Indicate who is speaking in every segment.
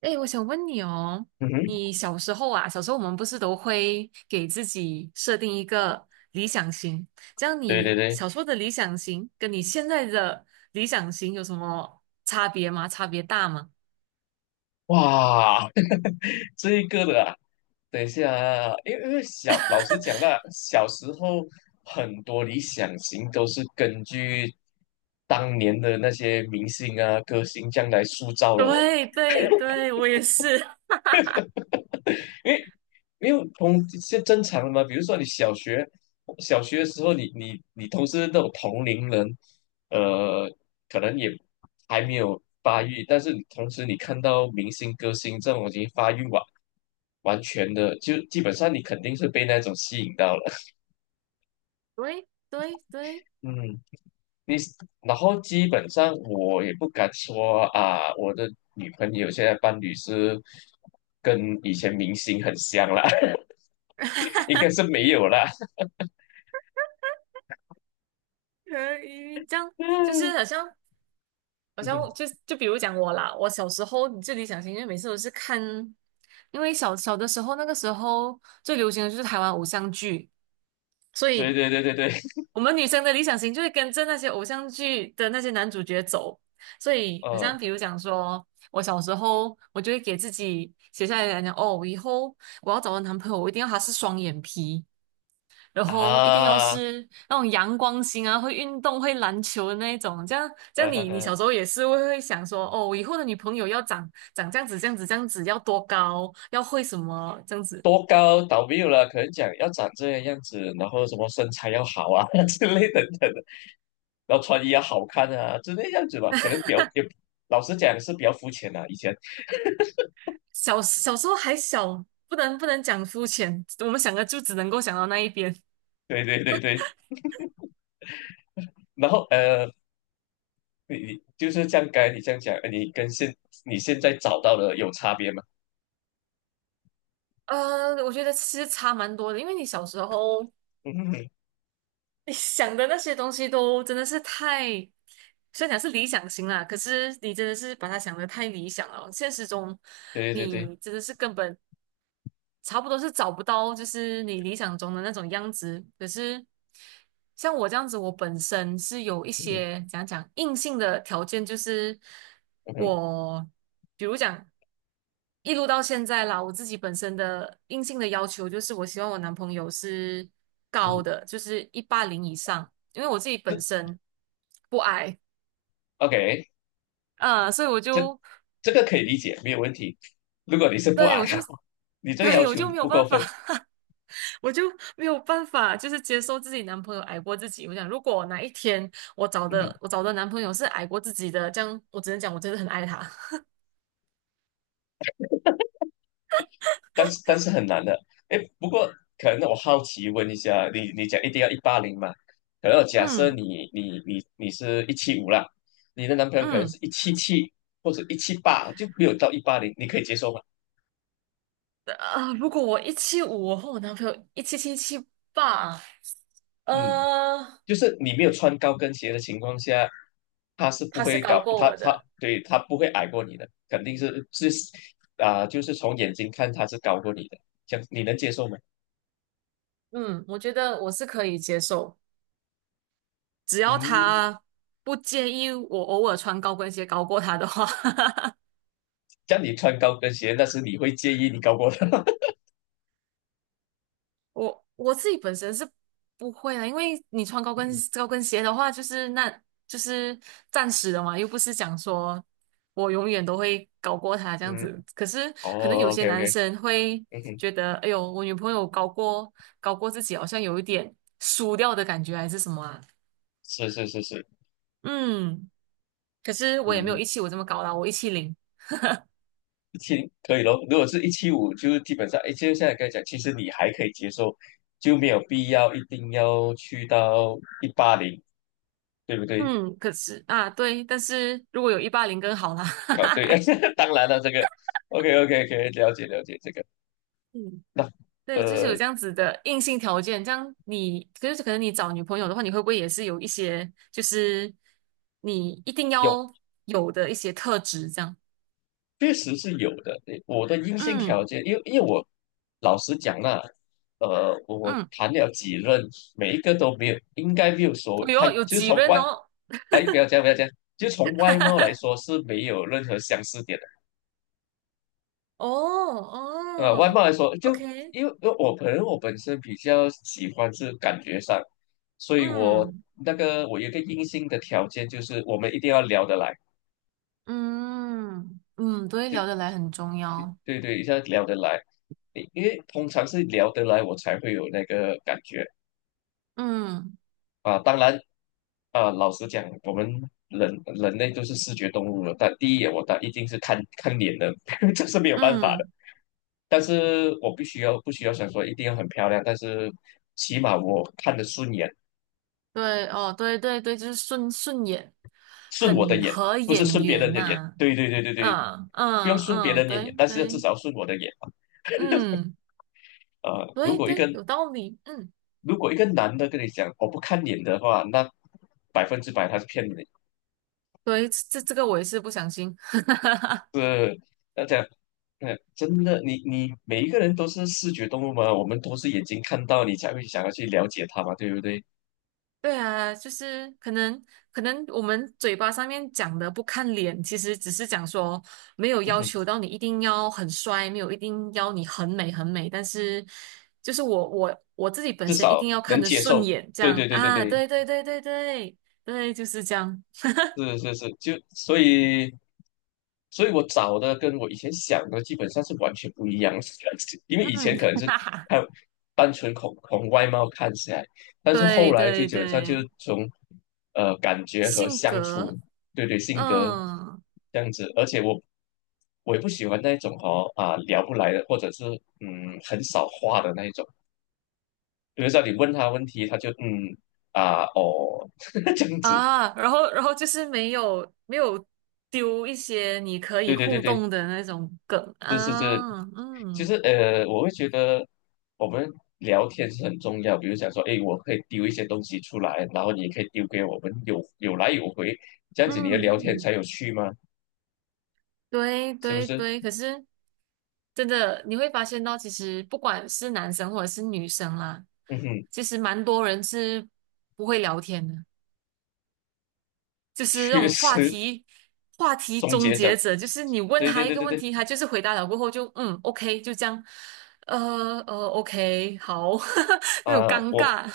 Speaker 1: 哎，我想问你哦，
Speaker 2: 嗯哼，
Speaker 1: 你小时候啊，小时候我们不是都会给自己设定一个理想型，这样
Speaker 2: 对对
Speaker 1: 你
Speaker 2: 对，
Speaker 1: 小时候的理想型跟你现在的理想型有什么差别吗？差别大吗？
Speaker 2: 哇，这一个的啊，等一下啊，因为小，老实讲啦，小时候很多理想型都是根据当年的那些明星啊、歌星这样来塑造了哦。
Speaker 1: 对对对，我也是。
Speaker 2: 因为因为同是正常的嘛，比如说你小学的时候你，你同时那种同龄人，呃，可能也还没有发育，但是你同时你看到明星歌星这种已经发育完全的，就基本上你肯定是被那种吸引到了。
Speaker 1: 对对对，
Speaker 2: 嗯，你然后基本上我也不敢说啊，我的女朋友现在伴侣是跟以前明星很像啦，应该是没有啦。
Speaker 1: 可以这样，就是好像 就比如讲我啦，我小时候最理想型，因为每次都是看，因为小小的时候那个时候最流行的就是台湾偶像剧，所
Speaker 2: 对
Speaker 1: 以
Speaker 2: 对对对对，
Speaker 1: 我们女生的理想型就是跟着那些偶像剧的那些男主角走，所以好
Speaker 2: 嗯
Speaker 1: 像比如讲说，我小时候我就会给自己写下来讲，哦，我以后我要找的男朋友，我一定要他是双眼皮，然后一定要
Speaker 2: 啊，
Speaker 1: 是那种阳光型啊，会运动、会篮球的那一种。这样，这样
Speaker 2: 呵
Speaker 1: 你
Speaker 2: 呵
Speaker 1: 小时候也是会想说，哦，我以后的女朋友要长长这样子、这样子、这样子，要多高，要会什么这样子。
Speaker 2: 多高倒没有了，可能讲要长这个样子，然后什么身材要好啊 之类等等的，然后穿衣要好看啊之类样子吧，可能比较也老实讲是比较肤浅的、以前
Speaker 1: 小小时候还小，不能讲肤浅，我们想的就只能够想到那一边。
Speaker 2: 对对对对，然后你就是这样，刚才你这样讲，你现在找到的有差别吗？
Speaker 1: 呃，我觉得其实差蛮多的，因为你小时候
Speaker 2: 嗯哼
Speaker 1: 你想的那些东西都真的是太，虽然讲是理想型啦，可是你真的是把它想的太理想了，现实中
Speaker 2: 对对对，
Speaker 1: 你真的是根本差不多是找不到，就是你理想中的那种样子。可是像我这样子，我本身是有一
Speaker 2: 嗯哼
Speaker 1: 些讲硬性的条件，就是
Speaker 2: 嗯哼
Speaker 1: 我比如讲一路到现在啦，我自己本身的硬性的要求就是，我希望我男朋友是高
Speaker 2: 嗯，
Speaker 1: 的，就是一八零以上，因为我自己
Speaker 2: 这
Speaker 1: 本身不矮，
Speaker 2: OK，
Speaker 1: 啊，所以我
Speaker 2: 这
Speaker 1: 就
Speaker 2: 这个可以理解，没有问题。如果你是不
Speaker 1: 对
Speaker 2: 矮，
Speaker 1: 我就
Speaker 2: 你 这个要
Speaker 1: 对我
Speaker 2: 求
Speaker 1: 就没有
Speaker 2: 不
Speaker 1: 办
Speaker 2: 过
Speaker 1: 法。
Speaker 2: 分。
Speaker 1: 我就没有办法，就是接受自己男朋友矮过自己。我想，如果哪一天我找
Speaker 2: 嗯，
Speaker 1: 的我找的男朋友是矮过自己的，这样我只能讲我真的很爱他。
Speaker 2: 但是很难的。哎，不过可能我好奇问一下，你讲一定要一八零嘛？可能假设
Speaker 1: 嗯
Speaker 2: 你是一七五啦，你的男朋友可能
Speaker 1: 嗯，
Speaker 2: 是177或者178，就没有到一八零，你可以接受吗？
Speaker 1: 啊，如果我一七五，我和我男朋友177、178，
Speaker 2: 嗯，
Speaker 1: 呃，
Speaker 2: 就是你没有穿高跟鞋的情况下，他是不
Speaker 1: 他是
Speaker 2: 会
Speaker 1: 高
Speaker 2: 搞
Speaker 1: 过
Speaker 2: 他
Speaker 1: 我
Speaker 2: 他
Speaker 1: 的。
Speaker 2: 对他不会矮过你的，肯定是啊、就是从眼睛看他是高过你的，这样你能接受吗？
Speaker 1: 嗯，我觉得我是可以接受，只要
Speaker 2: 嗯，
Speaker 1: 他不介意我偶尔穿高跟鞋高过他的话。
Speaker 2: 这样你穿高跟鞋，那是你会介意你高过他。
Speaker 1: 我我自己本身是不会啊，因为你穿高跟鞋的话，就是那就是暂时的嘛，又不是讲说我永远都会高过他这样
Speaker 2: 嗯，
Speaker 1: 子。可是可能有
Speaker 2: 哦
Speaker 1: 些
Speaker 2: ，OK
Speaker 1: 男
Speaker 2: OK，
Speaker 1: 生会
Speaker 2: 嗯哼，
Speaker 1: 觉得，哎呦，我女朋友高过自己，好像有一点输掉的感觉，还是什么啊？
Speaker 2: 是是是是，
Speaker 1: 嗯，可是我也没有
Speaker 2: 嗯，
Speaker 1: 一七五这么高啦，我170。
Speaker 2: 一七可以咯。如果是一七五，就是基本上，哎，就现在跟你刚才讲，其实你还可以接受，就没有必要一定要去到一八零，对不对？
Speaker 1: 嗯，可是啊，对，但是如果有一八零更好啦。
Speaker 2: 哦，对，当然了，这个 OK OK 可以了解了解这个。
Speaker 1: 嗯。
Speaker 2: 那
Speaker 1: 对，就是有
Speaker 2: 呃，
Speaker 1: 这样子的硬性条件，这样你就是可能你找女朋友的话，你会不会也是有一些就是你一定
Speaker 2: 有。
Speaker 1: 要有的一些特质？这样，
Speaker 2: 确实是有的。我的硬性条
Speaker 1: 嗯
Speaker 2: 件，因为我老实讲啦，我
Speaker 1: 嗯，
Speaker 2: 谈了几任，每一个都没有，应该没有说，
Speaker 1: 哎
Speaker 2: 他
Speaker 1: 呦，有
Speaker 2: 就
Speaker 1: 几
Speaker 2: 从
Speaker 1: 任
Speaker 2: 外，
Speaker 1: 哦，
Speaker 2: 哎，不要这样，不要这样，就从外貌来说是没有任何相似点的。
Speaker 1: 哦
Speaker 2: 外
Speaker 1: 哦
Speaker 2: 貌来说，就
Speaker 1: ，OK，
Speaker 2: 因为我可能我本身比较喜欢是感觉上，所以我
Speaker 1: 嗯
Speaker 2: 那个我有一个硬性的条件就是我们一定要聊得来。
Speaker 1: 嗯嗯，对，聊得来很重要，
Speaker 2: 对对，一下聊得来，因为通常是聊得来，我才会有那个感觉
Speaker 1: 嗯
Speaker 2: 啊。当然啊，老实讲，我们人类都是视觉动物了，但第一眼我当一定是看看脸的，这是没有办法的。
Speaker 1: 嗯，
Speaker 2: 但是我必须要不需要想说一定要很漂亮，但是起码我看得顺眼，
Speaker 1: 对哦，对对对，就是顺顺眼，
Speaker 2: 顺我的
Speaker 1: 很
Speaker 2: 眼，
Speaker 1: 合
Speaker 2: 不是
Speaker 1: 眼
Speaker 2: 顺别
Speaker 1: 缘
Speaker 2: 人的眼。
Speaker 1: 呐、
Speaker 2: 对对对对对，
Speaker 1: 嗯
Speaker 2: 不用
Speaker 1: 嗯
Speaker 2: 顺别
Speaker 1: 嗯，
Speaker 2: 人的眼，
Speaker 1: 对
Speaker 2: 但是至
Speaker 1: 对。
Speaker 2: 少顺我的眼。
Speaker 1: 嗯，
Speaker 2: 啊，
Speaker 1: 对对，有道理，嗯，
Speaker 2: 如果一个男的跟你讲我不看脸的话，那100%他是骗你的。
Speaker 1: 对，这这个我也是不相信。
Speaker 2: 是要讲，嗯，真的，你每一个人都是视觉动物嘛，我们都是眼睛看到，你才会想要去了解他嘛，对不对？
Speaker 1: 对啊，就是可能可能我们嘴巴上面讲的不看脸，其实只是讲说没有要求 到你一定要很帅，没有一定要你很美很美，但是就是我自己本
Speaker 2: 至
Speaker 1: 身一
Speaker 2: 少
Speaker 1: 定要看
Speaker 2: 能
Speaker 1: 着
Speaker 2: 接
Speaker 1: 顺
Speaker 2: 受。
Speaker 1: 眼，这
Speaker 2: 对
Speaker 1: 样
Speaker 2: 对对对
Speaker 1: 啊，
Speaker 2: 对，
Speaker 1: 对对对对对对，就是这样，
Speaker 2: 是是是，就所以，所以我找的跟我以前想的基本上是完全不一样的，因为以
Speaker 1: 嗯，
Speaker 2: 前 可能是
Speaker 1: 哈哈哈，
Speaker 2: 看单纯从外貌看起来，但是后
Speaker 1: 对
Speaker 2: 来就
Speaker 1: 对
Speaker 2: 基本上就是
Speaker 1: 对，
Speaker 2: 从感觉和
Speaker 1: 性
Speaker 2: 相处，
Speaker 1: 格，
Speaker 2: 对对，性格
Speaker 1: 嗯。
Speaker 2: 这样子，而且我也不喜欢那种哦啊聊不来的，或者是嗯很少话的那一种，比如说你问他问题，他就嗯啊哦 这样子，
Speaker 1: 啊，然后就是没有丢一些你可以
Speaker 2: 对对对
Speaker 1: 互
Speaker 2: 对。
Speaker 1: 动的那种梗
Speaker 2: 是是是，
Speaker 1: 啊，
Speaker 2: 其
Speaker 1: 嗯
Speaker 2: 实我会觉得我们聊天是很重要。比如想说，哎，我可以丢一些东西出来，然后你也可以丢给我们，有来有回，这样子你的
Speaker 1: 嗯
Speaker 2: 聊天才
Speaker 1: 嗯，
Speaker 2: 有趣嘛，
Speaker 1: 对
Speaker 2: 是不
Speaker 1: 对
Speaker 2: 是？
Speaker 1: 对，可是真的你会发现到，其实不管是男生或者是女生啦，
Speaker 2: 嗯哼，
Speaker 1: 其实蛮多人是不会聊天的，就是那
Speaker 2: 缺
Speaker 1: 种话
Speaker 2: 失
Speaker 1: 题话 题
Speaker 2: 终
Speaker 1: 终
Speaker 2: 结
Speaker 1: 结
Speaker 2: 者，
Speaker 1: 者，就是你问
Speaker 2: 对
Speaker 1: 他
Speaker 2: 对
Speaker 1: 一
Speaker 2: 对
Speaker 1: 个
Speaker 2: 对
Speaker 1: 问
Speaker 2: 对，
Speaker 1: 题，他就是回答了过后就嗯 OK 就这样，呃OK 好，那种
Speaker 2: 啊、
Speaker 1: 尴
Speaker 2: 我
Speaker 1: 尬，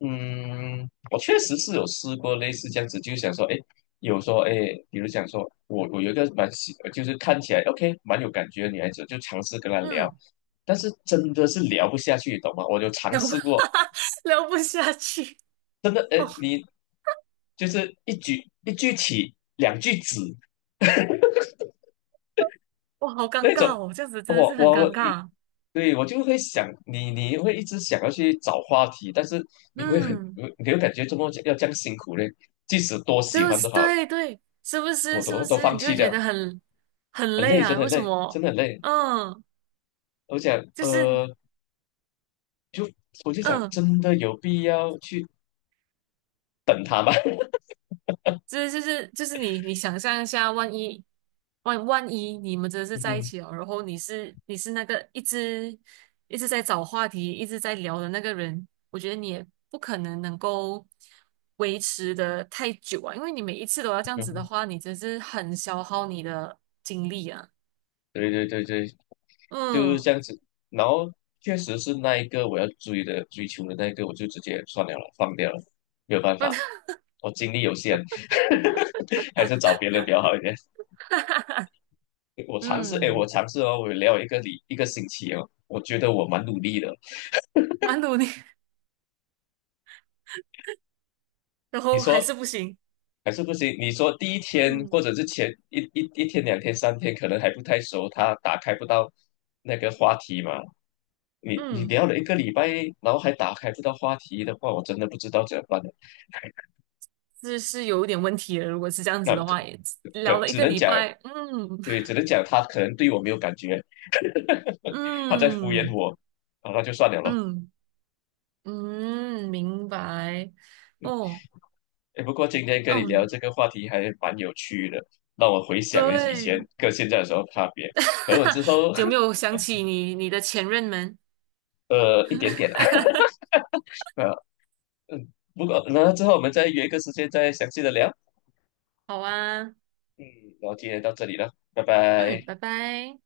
Speaker 2: 嗯，我确实是有试过类似这样子，就是想说，哎，有说，哎，比如讲说，我有一个就是看起来 OK 蛮有感觉的女孩子，就尝试跟她 聊，
Speaker 1: 嗯。
Speaker 2: 但是真的是聊不下去，懂吗？我就尝
Speaker 1: 聊不
Speaker 2: 试过，
Speaker 1: 聊不下去
Speaker 2: 真的，哎，
Speaker 1: 哦，
Speaker 2: 你就是一句一句起，两句止
Speaker 1: 我好尴
Speaker 2: 那种，
Speaker 1: 尬哦，这样子真的
Speaker 2: 我
Speaker 1: 是很
Speaker 2: 我
Speaker 1: 尴
Speaker 2: 一，
Speaker 1: 尬。
Speaker 2: 对我就会想你，你会一直想要去找话题，但是你会很，
Speaker 1: 嗯，
Speaker 2: 你会感觉怎么要这样辛苦嘞，即使多
Speaker 1: 对
Speaker 2: 喜
Speaker 1: 不
Speaker 2: 欢都
Speaker 1: 是
Speaker 2: 好，
Speaker 1: 对对，是不
Speaker 2: 我
Speaker 1: 是？是不
Speaker 2: 都
Speaker 1: 是？
Speaker 2: 放
Speaker 1: 你就
Speaker 2: 弃
Speaker 1: 会
Speaker 2: 掉
Speaker 1: 觉
Speaker 2: 了。
Speaker 1: 得很很
Speaker 2: 很
Speaker 1: 累
Speaker 2: 累，真
Speaker 1: 啊？
Speaker 2: 的
Speaker 1: 为什
Speaker 2: 累，真
Speaker 1: 么？
Speaker 2: 的很累。
Speaker 1: 嗯，
Speaker 2: 我想，
Speaker 1: 就是
Speaker 2: 就我就想，
Speaker 1: 嗯，
Speaker 2: 真的有必要去等他吗？
Speaker 1: 这就是你想象一下，万一你们真的 是在一
Speaker 2: 嗯，
Speaker 1: 起了，然后你是那个一直在找话题、一直在聊的那个人，我觉得你也不可能能够维持的太久啊，因为你每一次都要这样子的话，你真是很消耗你的精力啊。
Speaker 2: 对对对对，就是
Speaker 1: 嗯，
Speaker 2: 这样子。然后确实是那一个我要追求的那一个，我就直接算了，放掉了，没有办法，我精力有限，还是找别人比较好一点。我尝试，哎，我
Speaker 1: 嗯，
Speaker 2: 尝试哦，我聊一个星期哦，我觉得我蛮努力的。
Speaker 1: 蛮努力，然
Speaker 2: 你
Speaker 1: 后
Speaker 2: 说
Speaker 1: 还是不行。
Speaker 2: 还是不行。你说第一天或
Speaker 1: 嗯
Speaker 2: 者是前一天、两天、三天，可能还不太熟，他打开不到那个话题嘛。你
Speaker 1: 嗯，
Speaker 2: 聊了一个礼拜，然后还打开不到话题的话，我真的不知道怎么办了。
Speaker 1: 这是有一点问题了。如果是这样子
Speaker 2: 那
Speaker 1: 的
Speaker 2: 可
Speaker 1: 话，也聊
Speaker 2: 可
Speaker 1: 了一
Speaker 2: 只
Speaker 1: 个
Speaker 2: 能
Speaker 1: 礼
Speaker 2: 讲，
Speaker 1: 拜，嗯。
Speaker 2: 对，只能讲他可能对我没有感觉，他在敷衍
Speaker 1: 嗯
Speaker 2: 我，啊，那就算了咯。
Speaker 1: 嗯嗯，明白。哦，
Speaker 2: 哎，不过今天跟你聊
Speaker 1: 嗯，
Speaker 2: 这个话题还蛮有趣的，让我回想以前
Speaker 1: 对，
Speaker 2: 跟现在有什么差别。可能我 之后
Speaker 1: 有没有 想起你你的前任们？
Speaker 2: 一点点啦，嗯，不过然后之后我们再约一个时间再详细的聊。
Speaker 1: 好啊，
Speaker 2: 嗯，然后今天到这里了，拜
Speaker 1: 嗯，
Speaker 2: 拜。
Speaker 1: 拜拜。